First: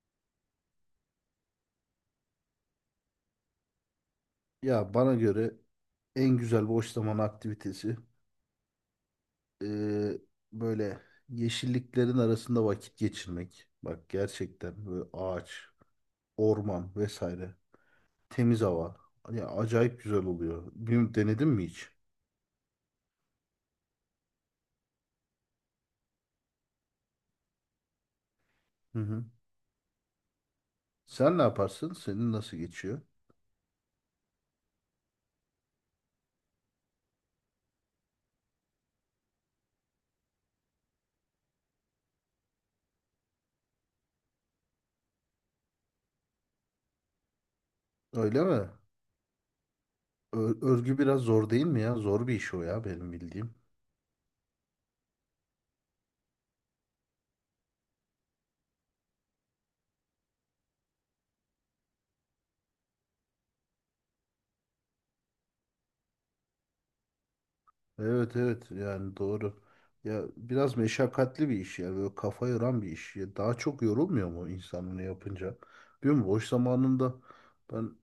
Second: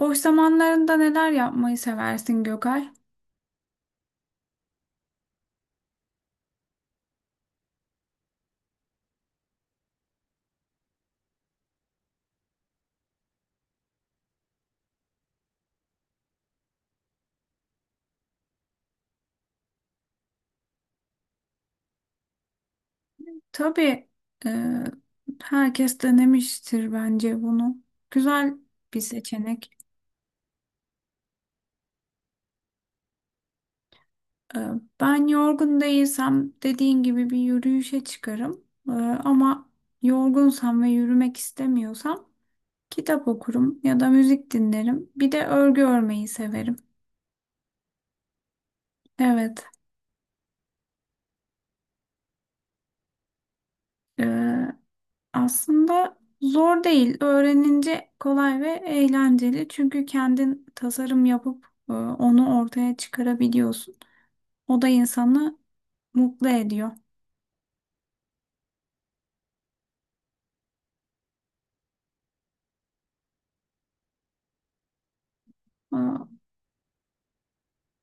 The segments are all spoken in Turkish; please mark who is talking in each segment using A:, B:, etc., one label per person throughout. A: Boş zamanlarında neler yapmayı seversin Gökay?
B: Ya bana göre en güzel boş zaman aktivitesi eee, böyle yeşilliklerin arasında vakit geçirmek. Bak gerçekten böyle ağaç, orman vesaire, temiz hava. Ya acayip güzel oluyor. Bilmiyorum, denedin mi hiç?
A: Tabii e, herkes denemiştir bence bunu. Güzel
B: Hı
A: bir
B: hı.
A: seçenek.
B: Sen ne yaparsın? Senin nasıl geçiyor?
A: E, Ben yorgun değilsem dediğin gibi bir yürüyüşe çıkarım. Ama yorgunsam ve yürümek istemiyorsam kitap okurum ya da müzik dinlerim. Bir de örgü örmeyi severim.
B: Öyle mi?
A: Evet.
B: Örgü biraz zor değil mi ya? Zor bir iş o ya, benim bildiğim.
A: e, Aslında zor değil. Öğrenince kolay ve eğlenceli. Çünkü kendin tasarım yapıp onu ortaya çıkarabiliyorsun. O da insanı mutlu ediyor.
B: Evet evet, yani doğru. Ya biraz meşakkatli bir iş ya, böyle kafa yoran bir iş. Ya daha çok yorulmuyor mu insan bunu yapınca? Bilmiyorum,
A: E,
B: boş zamanında ben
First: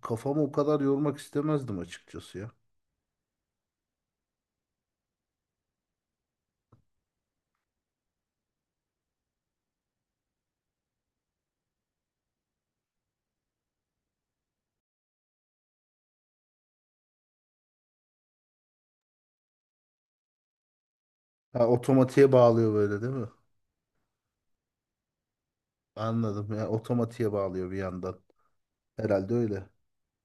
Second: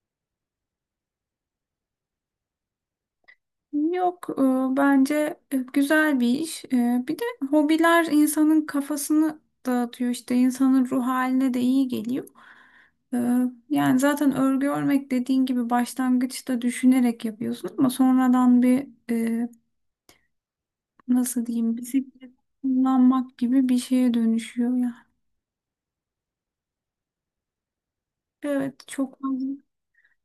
B: kafamı o kadar yormak istemezdim açıkçası ya.
A: Yok, bence güzel bir iş. Bir de hobiler insanın kafasını dağıtıyor, işte insanın ruh haline de iyi geliyor. E, Yani zaten örgü örmek dediğin gibi başlangıçta düşünerek yapıyorsun, ama sonradan bir, nasıl
B: Ha,
A: diyeyim, bisiklet
B: otomatiğe bağlıyor böyle, değil mi?
A: kullanmak gibi bir şeye dönüşüyor yani.
B: Anladım, ya otomatiğe bağlıyor bir yandan.
A: Evet,
B: Herhalde öyle.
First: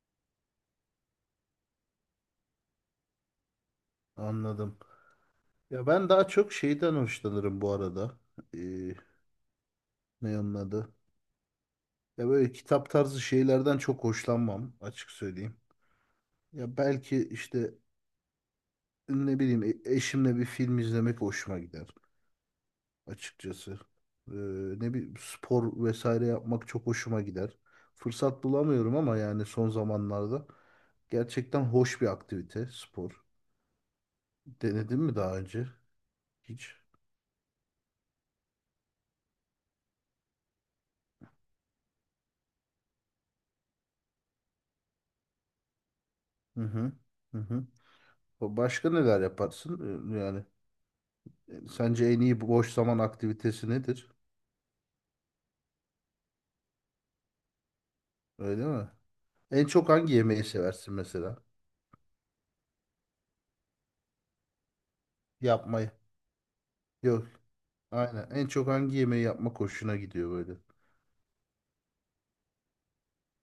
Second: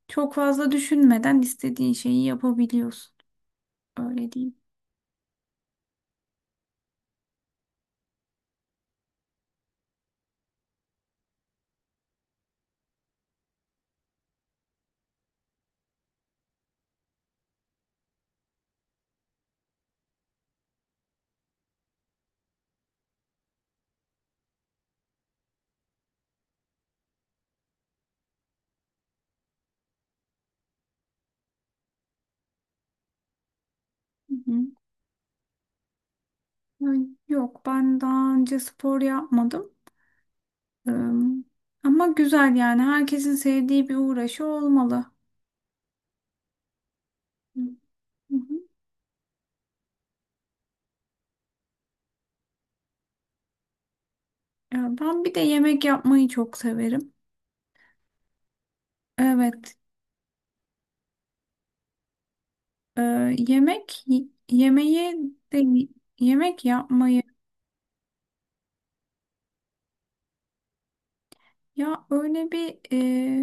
A: çok fazla düşünmeden istediğin şeyi yapabiliyorsun. Öyle diyeyim.
B: Anladım. Ya ben daha çok şeyden hoşlanırım bu arada. Ee, ne onun adı? Ya böyle kitap tarzı şeylerden çok hoşlanmam, açık söyleyeyim. Ya belki işte ne bileyim, eşimle bir film izlemek hoşuma gider açıkçası. Ee, ne bir spor vesaire yapmak çok hoşuma gider. Fırsat bulamıyorum ama, yani son zamanlarda gerçekten hoş bir aktivite spor.
A: Hı hı.
B: Denedin mi daha önce? Hiç.
A: Ay, yok, ben daha önce spor yapmadım. Ee, Ama güzel yani, herkesin sevdiği bir uğraşı olmalı.
B: Hı hı. Hı hı.
A: Hı hı.
B: Başka neler yaparsın? Yani sence en iyi boş zaman aktivitesi nedir?
A: Ya ben bir de yemek yapmayı çok severim.
B: Öyle mi? En
A: Evet,
B: çok hangi yemeği seversin mesela?
A: e, yemek yemeği de
B: Yapmayı.
A: yemek yapmayı.
B: Yok. Aynen. En çok hangi yemeği yapmak hoşuna gidiyor böyle?
A: Ya öyle bir,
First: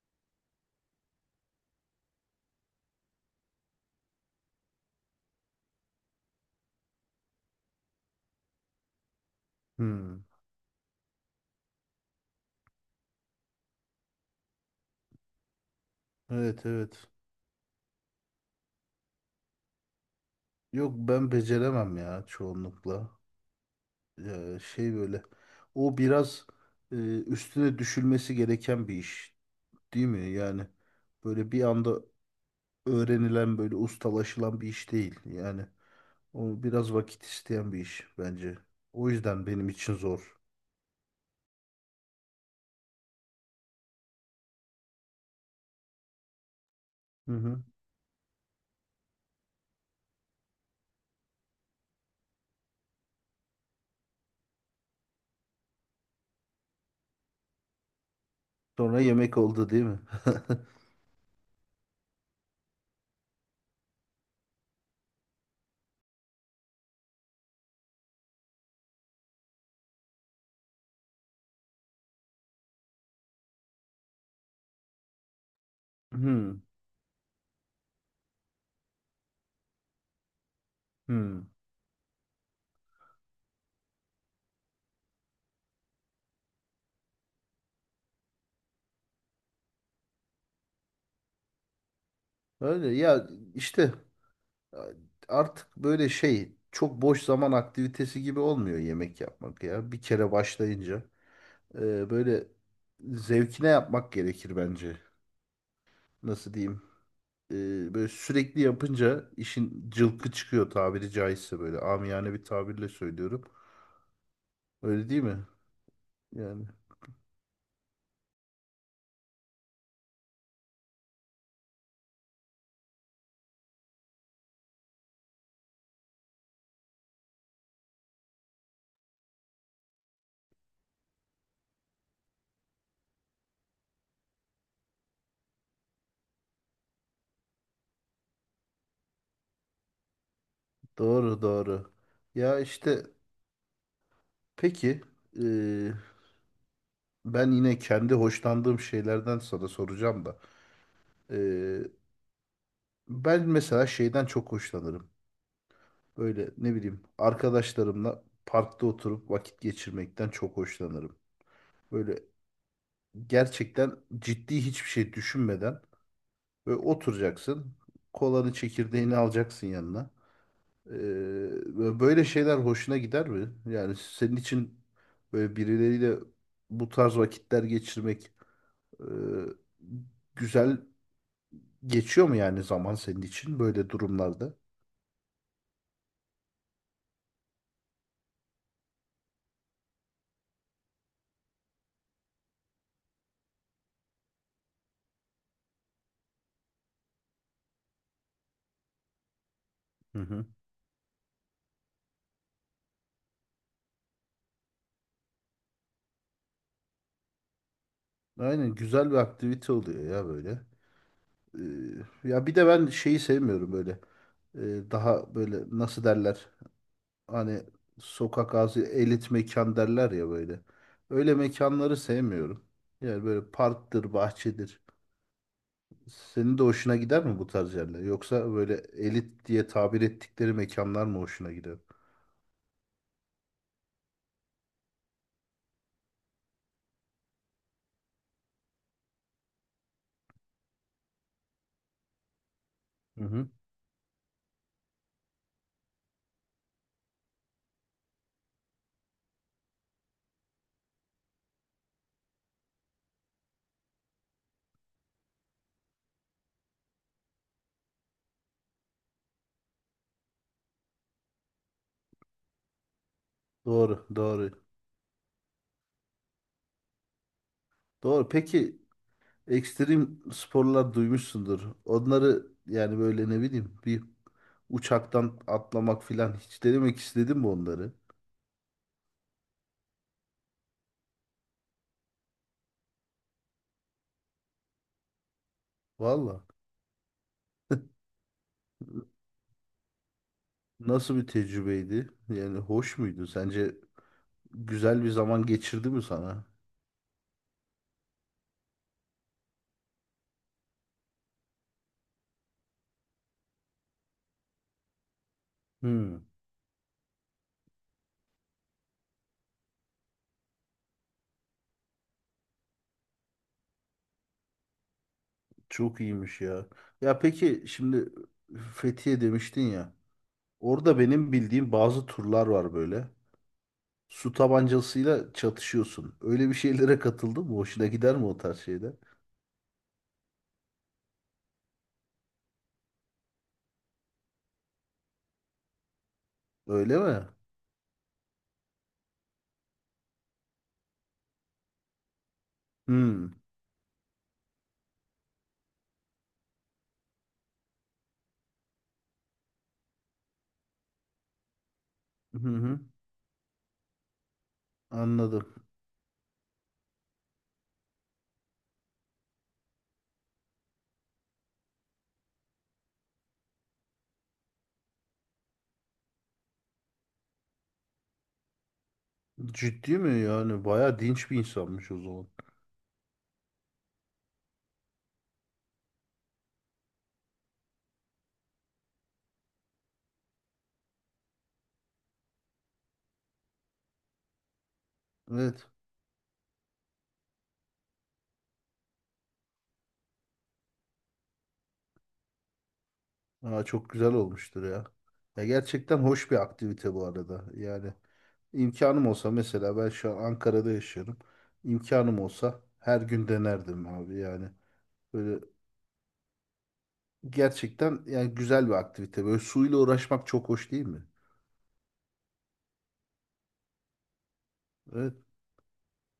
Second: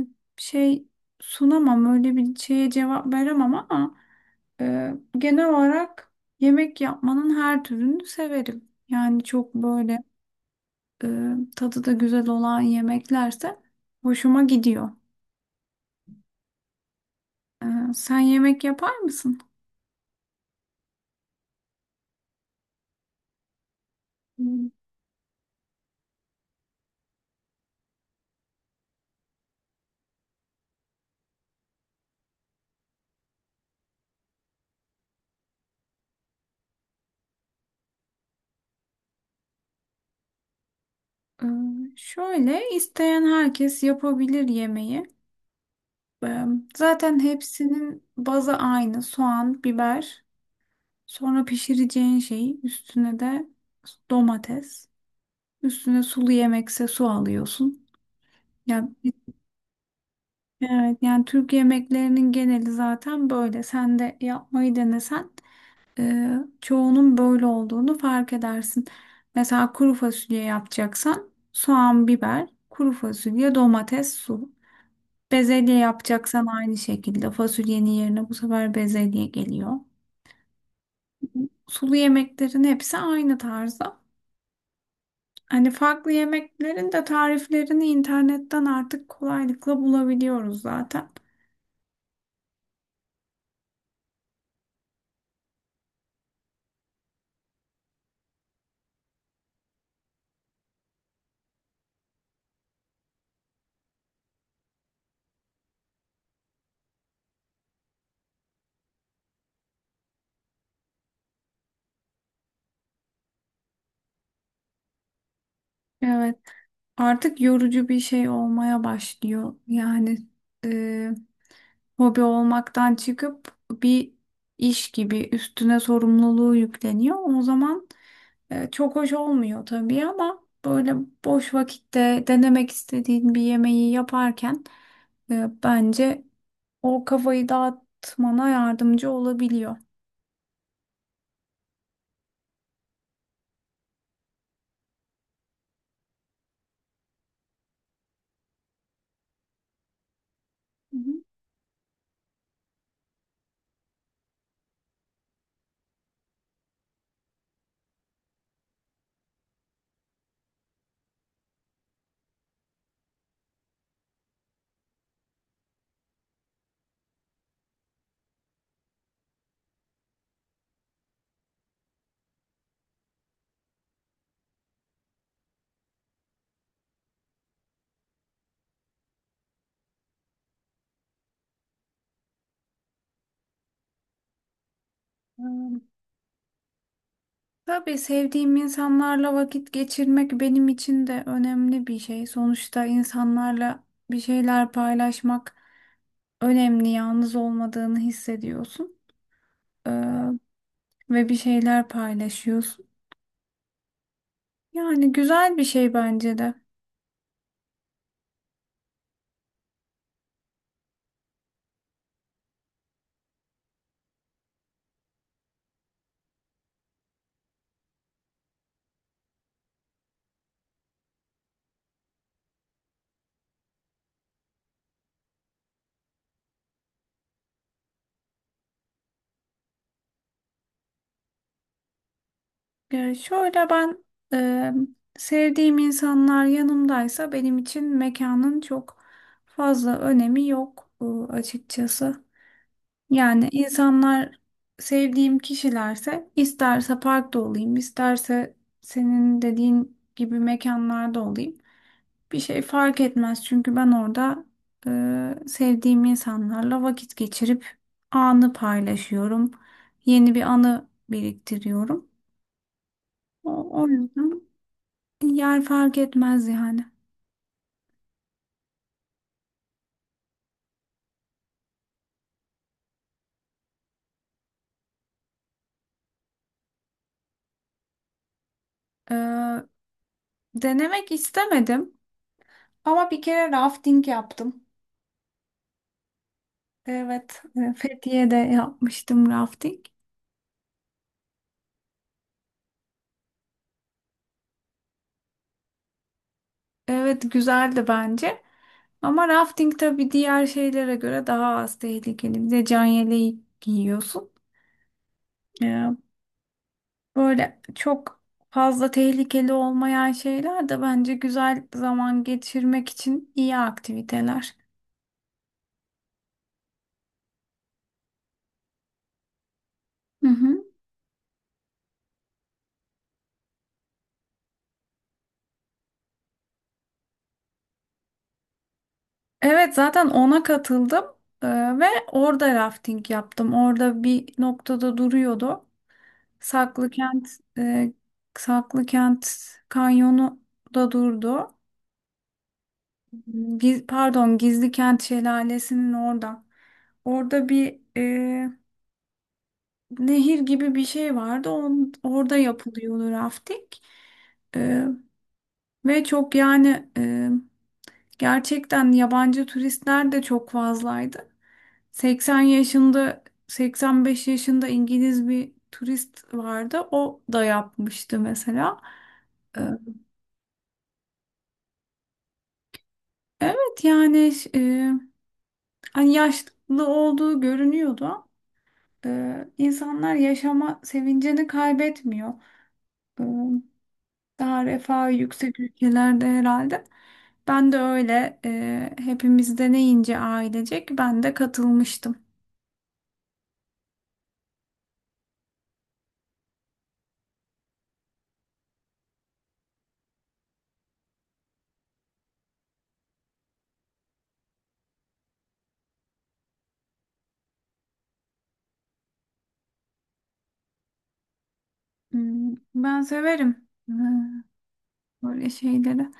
A: e, şey sunamam, öyle bir şeye cevap veremem, ama e, genel olarak yemek yapmanın her türünü severim. Yani çok böyle
B: Hmm.
A: e, tadı da güzel olan yemeklerse hoşuma gidiyor.
B: Evet evet.
A: E, Sen yemek yapar mısın?
B: Yok, ben beceremem ya çoğunlukla.
A: Hmm.
B: Şey böyle. O biraz üstüne düşülmesi gereken bir iş, değil mi? Yani böyle bir anda öğrenilen, böyle ustalaşılan bir iş değil. Yani o biraz vakit isteyen bir iş bence. O yüzden benim için zor.
A: E, Şöyle, isteyen herkes yapabilir yemeği. E, Zaten
B: Hı hı.
A: hepsinin bazı aynı: soğan, biber. Sonra pişireceğin şeyi, üstüne de domates. Üstüne sulu yemekse su alıyorsun. Ya
B: Sonra yemek oldu değil mi?
A: evet, yani Türk yemeklerinin geneli zaten böyle. Sen de yapmayı denesen e, çoğunun böyle olduğunu fark edersin. Mesela kuru fasulye yapacaksan soğan, biber, kuru fasulye, domates, su. Bezelye yapacaksan
B: Hmm,
A: aynı şekilde fasulyenin yerine bu sefer bezelye geliyor.
B: hmm.
A: Sulu yemeklerin hepsi aynı tarzda. Hani farklı yemeklerin de tariflerini internetten artık kolaylıkla bulabiliyoruz zaten.
B: Öyle ya, işte artık böyle şey, çok boş zaman aktivitesi gibi olmuyor yemek yapmak ya. Bir kere başlayınca böyle zevkine yapmak gerekir bence. Nasıl diyeyim? E, böyle sürekli yapınca işin cılkı çıkıyor, tabiri caizse, böyle amiyane bir tabirle söylüyorum. Öyle değil mi?
A: Evet,
B: Yani
A: artık yorucu bir şey olmaya başlıyor. Yani e, hobi olmaktan çıkıp bir iş gibi üstüne sorumluluğu yükleniyor. O zaman çok hoş olmuyor tabii, ama böyle boş vakitte denemek istediğin bir yemeği yaparken bence o kafayı dağıtmana yardımcı olabiliyor.
B: doğru doğru. Ya işte peki, e, ben yine kendi hoşlandığım şeylerden sana soracağım da.
A: Hı hı.
B: E, ben mesela şeyden çok hoşlanırım. Böyle ne bileyim, arkadaşlarımla parkta oturup vakit geçirmekten çok hoşlanırım. Böyle gerçekten ciddi hiçbir şey düşünmeden böyle oturacaksın. Kolanı çekirdeğini alacaksın yanına. Böyle şeyler hoşuna gider mi? Yani senin için böyle birileriyle bu tarz vakitler geçirmek e, güzel geçiyor mu, yani zaman senin için böyle durumlarda?
A: Ee, Tabii sevdiğim insanlarla vakit geçirmek benim için de önemli bir şey. Sonuçta insanlarla bir şeyler paylaşmak önemli. Yalnız olmadığını hissediyorsun. Ee,
B: Hı hı.
A: Ve bir şeyler paylaşıyorsun. Yani güzel bir şey bence de.
B: Aynen, güzel bir aktivite oluyor ya böyle. Ya bir de ben şeyi sevmiyorum böyle. Daha böyle nasıl derler? Hani sokak ağzı elit mekan derler ya böyle. Öyle mekanları sevmiyorum. Yani böyle parktır, bahçedir. Senin de hoşuna gider mi bu tarz yerler? Yoksa böyle elit diye tabir ettikleri mekanlar mı hoşuna gider?
A: Şöyle, ben sevdiğim insanlar yanımdaysa benim için mekanın çok fazla önemi yok açıkçası.
B: Hı hı.
A: Yani insanlar sevdiğim kişilerse, isterse parkta olayım, isterse senin dediğin gibi mekanlarda olayım. Bir şey fark etmez, çünkü ben orada sevdiğim insanlarla vakit geçirip anı paylaşıyorum. Yeni bir anı biriktiriyorum. O, o
B: Doğru,
A: yüzden
B: doğru.
A: yer fark etmez yani.
B: Doğru. Peki, ekstrem sporlar duymuşsundur. Onları, yani böyle ne bileyim, bir uçaktan atlamak filan hiç denemek istedim mi onları?
A: E, Denemek istemedim, ama bir kere rafting yaptım.
B: Valla.
A: Evet, Fethiye'de yapmıştım rafting.
B: Nasıl bir tecrübeydi? Yani hoş muydu? Sence güzel bir zaman geçirdi mi sana?
A: Evet, güzeldi bence. Ama rafting tabii diğer şeylere göre daha az tehlikeli. Bir de can yeleği giyiyorsun. Ee,
B: Hmm,
A: Böyle çok fazla tehlikeli olmayan şeyler de bence güzel zaman geçirmek için iyi aktiviteler.
B: çok iyiymiş ya. Ya peki şimdi Fethiye demiştin ya.
A: Hı hı.
B: Orada benim bildiğim bazı turlar var böyle. Su tabancasıyla çatışıyorsun. Öyle bir şeylere katıldın mı? Hoşuna gider mi o tarz şeyler?
A: Evet, zaten ona katıldım Ee, ve orada rafting yaptım. Orada bir noktada duruyordu. Saklı
B: Öyle mi?
A: Kent e, Saklı Kent Kanyonu da durdu.
B: Hmm.
A: Pardon, Gizli Kent Şelalesi'nin orada. Orada bir nehir gibi bir şey vardı. Orada
B: Hı hı.
A: yapılıyordu rafting. E,
B: Anladım.
A: Ve çok yani gerçekten yabancı turistler de çok fazlaydı. 80 yaşında, 85 yaşında İngiliz bir turist vardı. O da yapmıştı mesela. E,
B: Ciddi mi yani? Bayağı dinç bir insanmış o zaman.
A: Evet yani, hani yaşlı olduğu görünüyordu. İnsanlar yaşama sevincini kaybetmiyor. Ee, Daha refah yüksek
B: Evet.
A: ülkelerde herhalde. Ben de öyle, hepimiz deneyince ailecek ben de katılmıştım.
B: Aa, çok güzel olmuştur ya. Ya gerçekten hoş bir aktivite bu arada. Yani imkanım olsa, mesela ben şu an Ankara'da yaşıyorum. İmkanım olsa her gün denerdim abi yani. Böyle gerçekten yani güzel bir aktivite. Böyle suyla uğraşmak çok hoş değil mi?
A: Hmm, ben severim,
B: Evet.
A: böyle şeyleri.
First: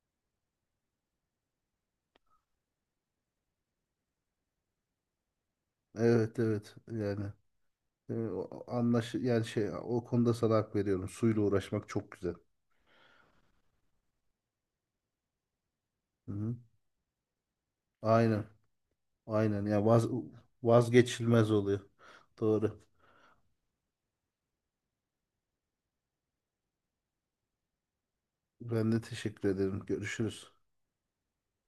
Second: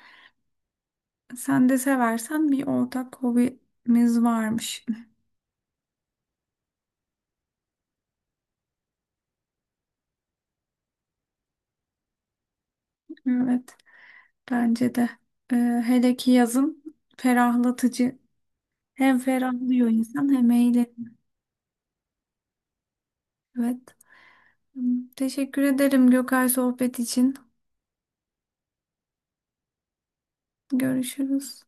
A: Sen de seversen bir ortak hobimiz varmış.
B: Evet evet yani. Anlaş yani şey, o konuda sana hak veriyorum. Suyla uğraşmak çok güzel.
A: Evet, bence de. Ee, Hele
B: Hı
A: ki
B: hı.
A: yazın ferahlatıcı.
B: Aynen.
A: Hem
B: Aynen ya,
A: ferahlıyor insan hem eğleniyor.
B: vazgeçilmez oluyor. Doğru.
A: Evet. Tamam. Teşekkür ederim Gökay, sohbet için.
B: Ben de teşekkür ederim. Görüşürüz.
A: Görüşürüz.